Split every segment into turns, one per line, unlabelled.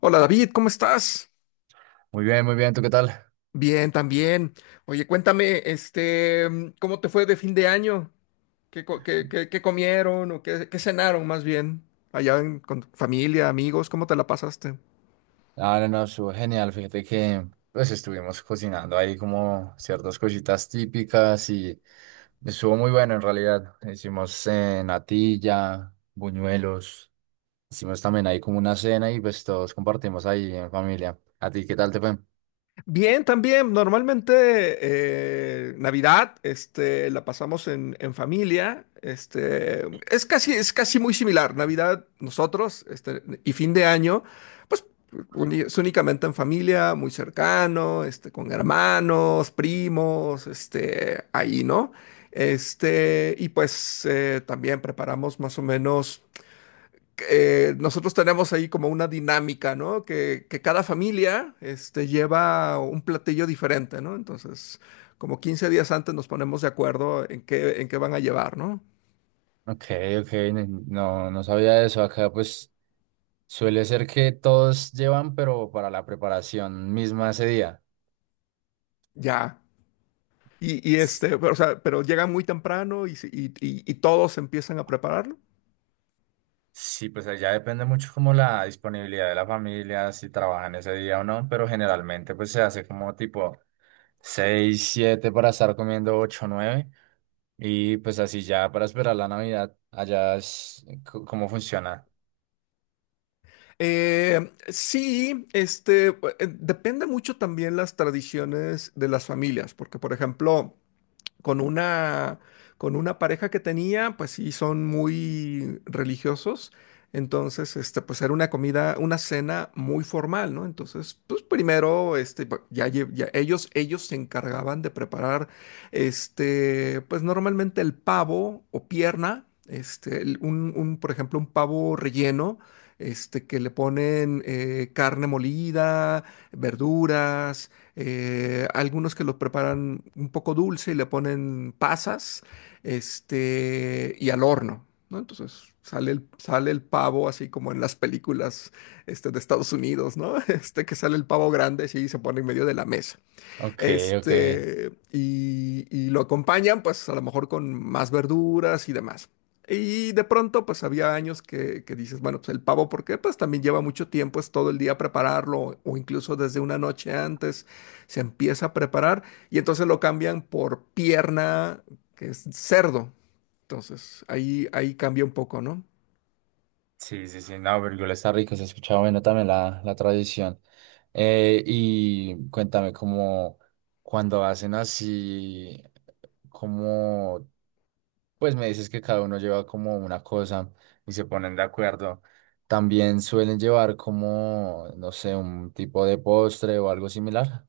Hola David, ¿cómo estás?
Muy bien, ¿tú qué tal?
Bien, también. Oye, cuéntame, ¿cómo te fue de fin de año? ¿Qué, qué comieron o qué cenaron más bien? Allá con tu familia, amigos, ¿cómo te la pasaste?
Ah, no, no, estuvo genial. Fíjate que pues estuvimos cocinando ahí como ciertas cositas típicas y estuvo muy bueno en realidad. Hicimos natilla, buñuelos, hicimos también ahí como una cena y pues todos compartimos ahí en familia. ¿A ti qué tal te fue?
Bien, también, normalmente Navidad, la pasamos en familia, es casi muy similar, Navidad nosotros, y fin de año, pues es únicamente en familia, muy cercano, con hermanos, primos, ahí, ¿no? Y pues también preparamos más o menos, nosotros tenemos ahí como una dinámica, ¿no? Que cada familia, lleva un platillo diferente, ¿no? Entonces, como 15 días antes nos ponemos de acuerdo en qué van a llevar, ¿no?
Ok, ok, no, no sabía eso. Acá pues suele ser que todos llevan, pero para la preparación misma ese día.
Ya. Y pero, o sea, pero llegan muy temprano y todos empiezan a prepararlo.
Sí, pues ahí ya depende mucho como la disponibilidad de la familia, si trabajan ese día o no, pero generalmente pues se hace como tipo 6 7 para estar comiendo 8 9 y pues así ya para esperar la Navidad, allá es cómo funciona.
Sí, depende mucho también las tradiciones de las familias, porque, por ejemplo, con una, con una pareja que tenía, pues sí, son muy religiosos. Entonces, pues era una comida, una cena muy formal, ¿no? Entonces, pues primero, ya ellos se encargaban de preparar, pues normalmente el pavo o pierna, por ejemplo, un pavo relleno, que le ponen, carne molida, verduras, algunos que lo preparan un poco dulce y le ponen pasas, y al horno, ¿no? Entonces sale el pavo así como en las películas, de Estados Unidos, ¿no? Que sale el pavo grande así, y se pone en medio de la mesa.
Ok, ok.
Y lo acompañan, pues a lo mejor con más verduras y demás. Y de pronto, pues había años que dices, bueno, pues el pavo, ¿por qué? Pues también lleva mucho tiempo, es todo el día prepararlo, o incluso desde una noche antes se empieza a preparar, y entonces lo cambian por pierna, que es cerdo. Entonces ahí cambia un poco, ¿no?
Sí, sí, sí, no, Virgul está rico, se ha escuchado bueno también la tradición. Y cuéntame como cuando hacen así, como. Pues me dices que cada uno lleva como una cosa y se ponen de acuerdo. También suelen llevar como, no sé, un tipo de postre o algo similar.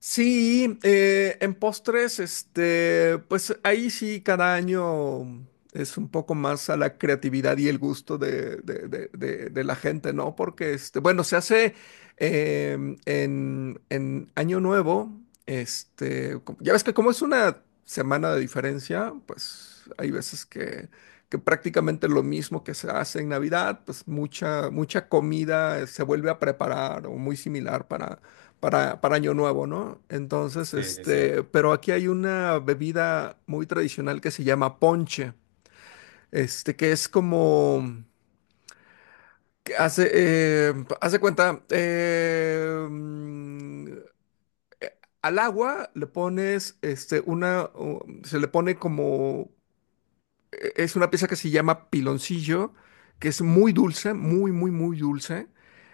Sí, en postres, pues ahí sí cada año es un poco más a la creatividad y el gusto de, de la gente, ¿no? Porque, bueno, se hace, en Año Nuevo, ya ves que como es una semana de diferencia, pues hay veces que prácticamente lo mismo que se hace en Navidad, pues mucha, mucha comida se vuelve a preparar o muy similar para Año Nuevo, ¿no? Entonces,
Sí, sí, sí.
pero aquí hay una bebida muy tradicional que se llama ponche, que es como, que hace, hace cuenta, al agua le pones, una, se le pone como, es una pieza que se llama Piloncillo, que es muy dulce, muy, muy, muy dulce.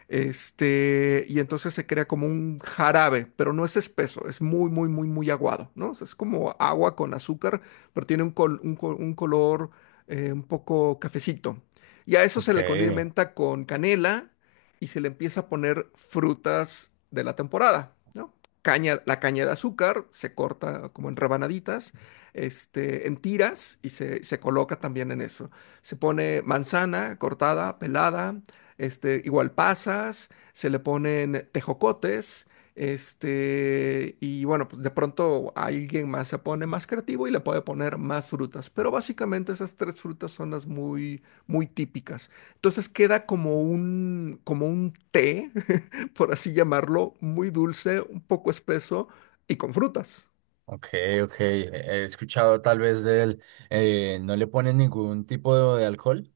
Y entonces se crea como un jarabe, pero no es espeso, es muy, muy, muy, muy aguado, ¿no? O sea, es como agua con azúcar, pero tiene un color, un poco cafecito. Y a eso se
Ok,
le condimenta con canela y se le empieza a poner frutas de la temporada, ¿no? Caña, la caña de azúcar se corta como en rebanaditas, en tiras y se coloca también en eso. Se pone manzana cortada, pelada, igual pasas, se le ponen tejocotes, y bueno, pues de pronto alguien más se pone más creativo y le puede poner más frutas, pero básicamente esas tres frutas son las muy, muy típicas. Entonces queda como un té, por así llamarlo, muy dulce, un poco espeso y con frutas.
ok, ok. He escuchado tal vez no le ponen ningún tipo de alcohol.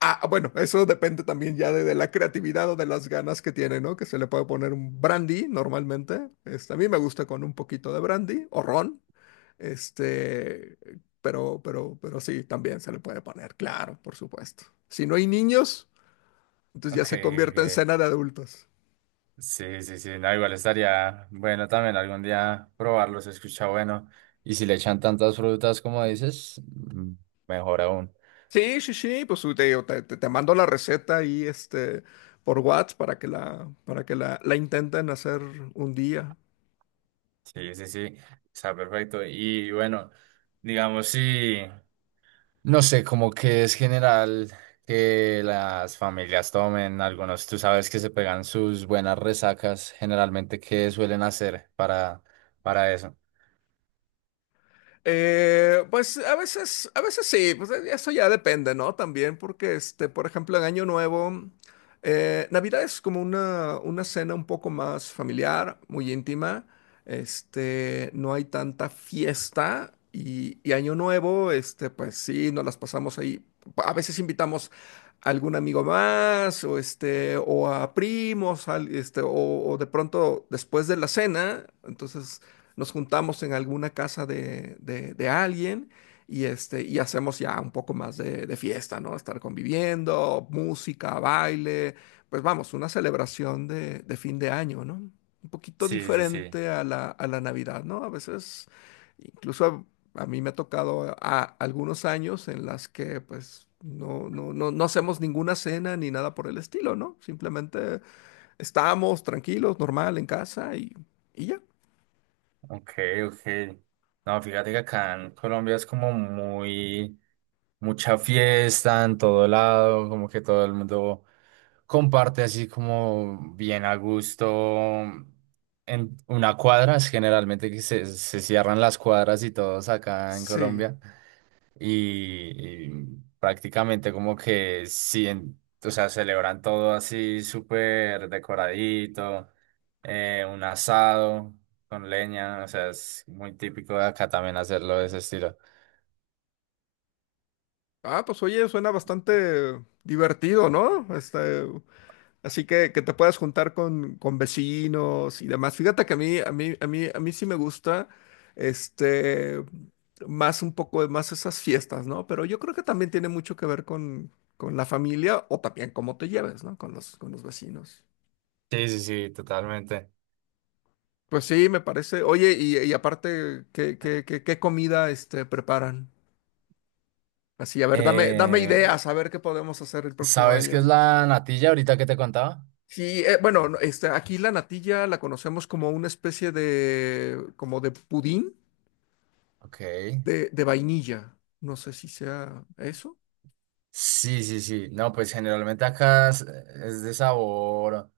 Ah, bueno, eso depende también ya de, la creatividad o de las ganas que tiene, ¿no? Que se le puede poner un brandy normalmente. A mí me gusta con un poquito de brandy o ron. Este, pero, sí, también se le puede poner, claro, por supuesto. Si no hay niños, entonces ya
Ok,
se
ok.
convierte en cena de adultos.
Sí, sí, sí. No, igual estaría bueno también algún día probarlo, se escucha bueno. Y si le echan tantas frutas como dices, mm, mejor aún.
Sí, sí, sí, pues te, digo, te, te mando la receta ahí, por WhatsApp para que la, para que la intenten hacer un día.
Sí, sí, sí, está perfecto. Y bueno, digamos, sí, no sé, como que es general que las familias tomen algunos, tú sabes que se pegan sus buenas resacas, generalmente, ¿qué suelen hacer para eso?
Pues a veces sí, pues eso ya depende, ¿no? También porque, por ejemplo, en Año Nuevo, Navidad es como una cena un poco más familiar, muy íntima, no hay tanta fiesta y Año Nuevo, pues sí, nos las pasamos ahí. A veces invitamos a algún amigo más o, o a primos, o de pronto después de la cena, entonces nos juntamos en alguna casa de, de alguien y hacemos ya un poco más de fiesta, ¿no? Estar conviviendo, música, baile, pues vamos, una celebración de fin de año, ¿no? Un poquito
Sí, sí, sí.
diferente a la Navidad, ¿no? A veces, incluso a mí me ha tocado, algunos años en las que pues... No, no, no, no hacemos ninguna cena ni nada por el estilo, ¿no? Simplemente estamos tranquilos, normal, en casa y ya.
Ok, ok. No, fíjate que acá en Colombia es como muy, mucha fiesta en todo lado, como que todo el mundo comparte así como bien a gusto en una cuadra, es generalmente que se cierran las cuadras y todos acá en
Sí.
Colombia y prácticamente como que sí, o sea, celebran todo así súper decoradito, un asado con leña, o sea, es muy típico de acá también hacerlo de ese estilo.
Ah, pues oye, suena bastante divertido, ¿no? Así que te puedas juntar con vecinos y demás. Fíjate que a mí sí me gusta, este, más, un poco más, esas fiestas, ¿no? Pero yo creo que también tiene mucho que ver con la familia o también cómo te lleves, ¿no? Con los vecinos.
Sí, sí, sí, totalmente.
Pues sí, me parece. Oye, y aparte, ¿qué comida, preparan? Así, a ver, dame
Eh,
ideas, a ver qué podemos hacer el próximo
¿Sabes qué es
año.
la natilla ahorita que te contaba?
Sí, bueno, no, aquí la natilla la conocemos como una especie de, como de pudín
Ok.
de vainilla. No sé si sea eso.
Sí, sí, sí. No, pues generalmente acá es de sabor,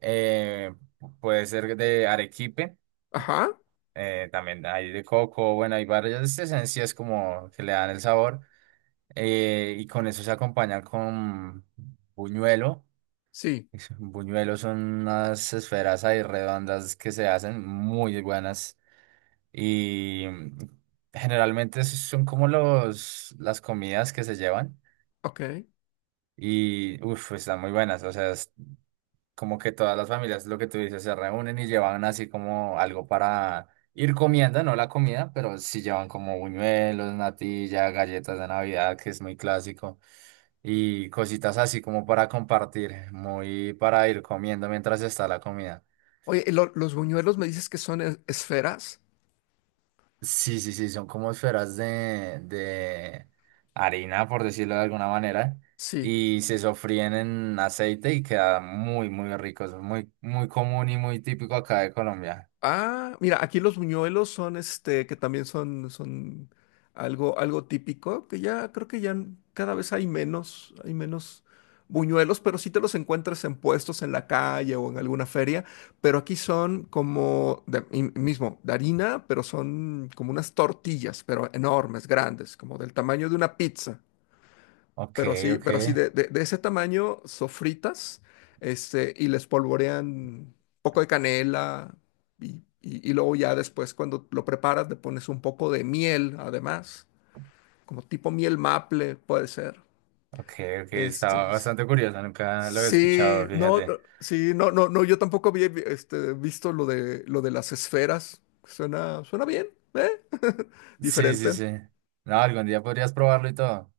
eh, puede ser de arequipe,
Ajá,
también hay de coco, bueno, hay varias esencias como que le dan el sabor, y con eso se acompaña con buñuelo.
sí,
Buñuelos son unas esferas ahí redondas que se hacen muy buenas y mm, generalmente esos son como las comidas que se llevan.
ok.
Y uff, están muy buenas. O sea, como que todas las familias, lo que tú dices, se reúnen y llevan así como algo para ir comiendo, no la comida, pero sí llevan como buñuelos, natilla, galletas de Navidad, que es muy clásico, y cositas así como para compartir, muy para ir comiendo mientras está la comida.
Oye, los buñuelos me dices que son esferas?
Sí, sí, sí, son como esferas de harina, por decirlo de alguna manera,
Sí.
y se sofríen en aceite y queda muy, muy rico, es muy, muy común y muy típico acá de Colombia.
Ah, mira, aquí los buñuelos son, que también son, son algo, algo típico, que ya creo que ya cada vez hay menos buñuelos, pero sí te los encuentras en puestos en la calle o en alguna feria, pero aquí son como de, y mismo, de harina, pero son como unas tortillas, pero enormes, grandes, como del tamaño de una pizza,
Ok, ok,
pero así de, de ese tamaño, sofritas, y les polvorean un poco de canela y, y luego ya después cuando lo preparas le pones un poco de miel, además, como tipo miel maple, puede ser.
ok, ok,
Este,
estaba
es-
bastante curiosa, nunca lo había escuchado,
sí, no,
fíjate.
no, sí, no, no, no, yo tampoco había, visto lo de las esferas. Suena bien, ¿eh?
Sí, sí,
Diferente.
sí. No, algún día podrías probarlo y todo.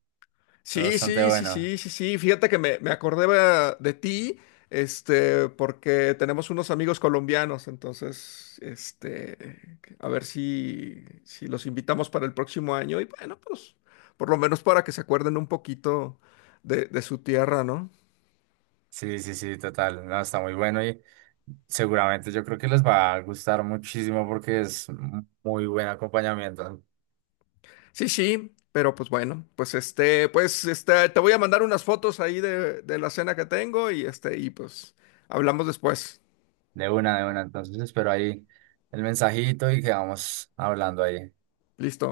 Está
Sí,
bastante
sí, sí,
bueno.
sí, sí, sí. Fíjate que me acordé, de ti, porque tenemos unos amigos colombianos, entonces, a ver si los invitamos para el próximo año y bueno, pues, por lo menos para que se acuerden un poquito de su tierra, ¿no?
Sí, sí, sí, total. No, está muy bueno y seguramente yo creo que les va a gustar muchísimo porque es muy buen acompañamiento.
Sí, sí, pero pues bueno, pues pues te voy a mandar unas fotos ahí de la cena que tengo y pues hablamos después.
De una, de una. Entonces espero ahí el mensajito y quedamos hablando ahí.
Listo.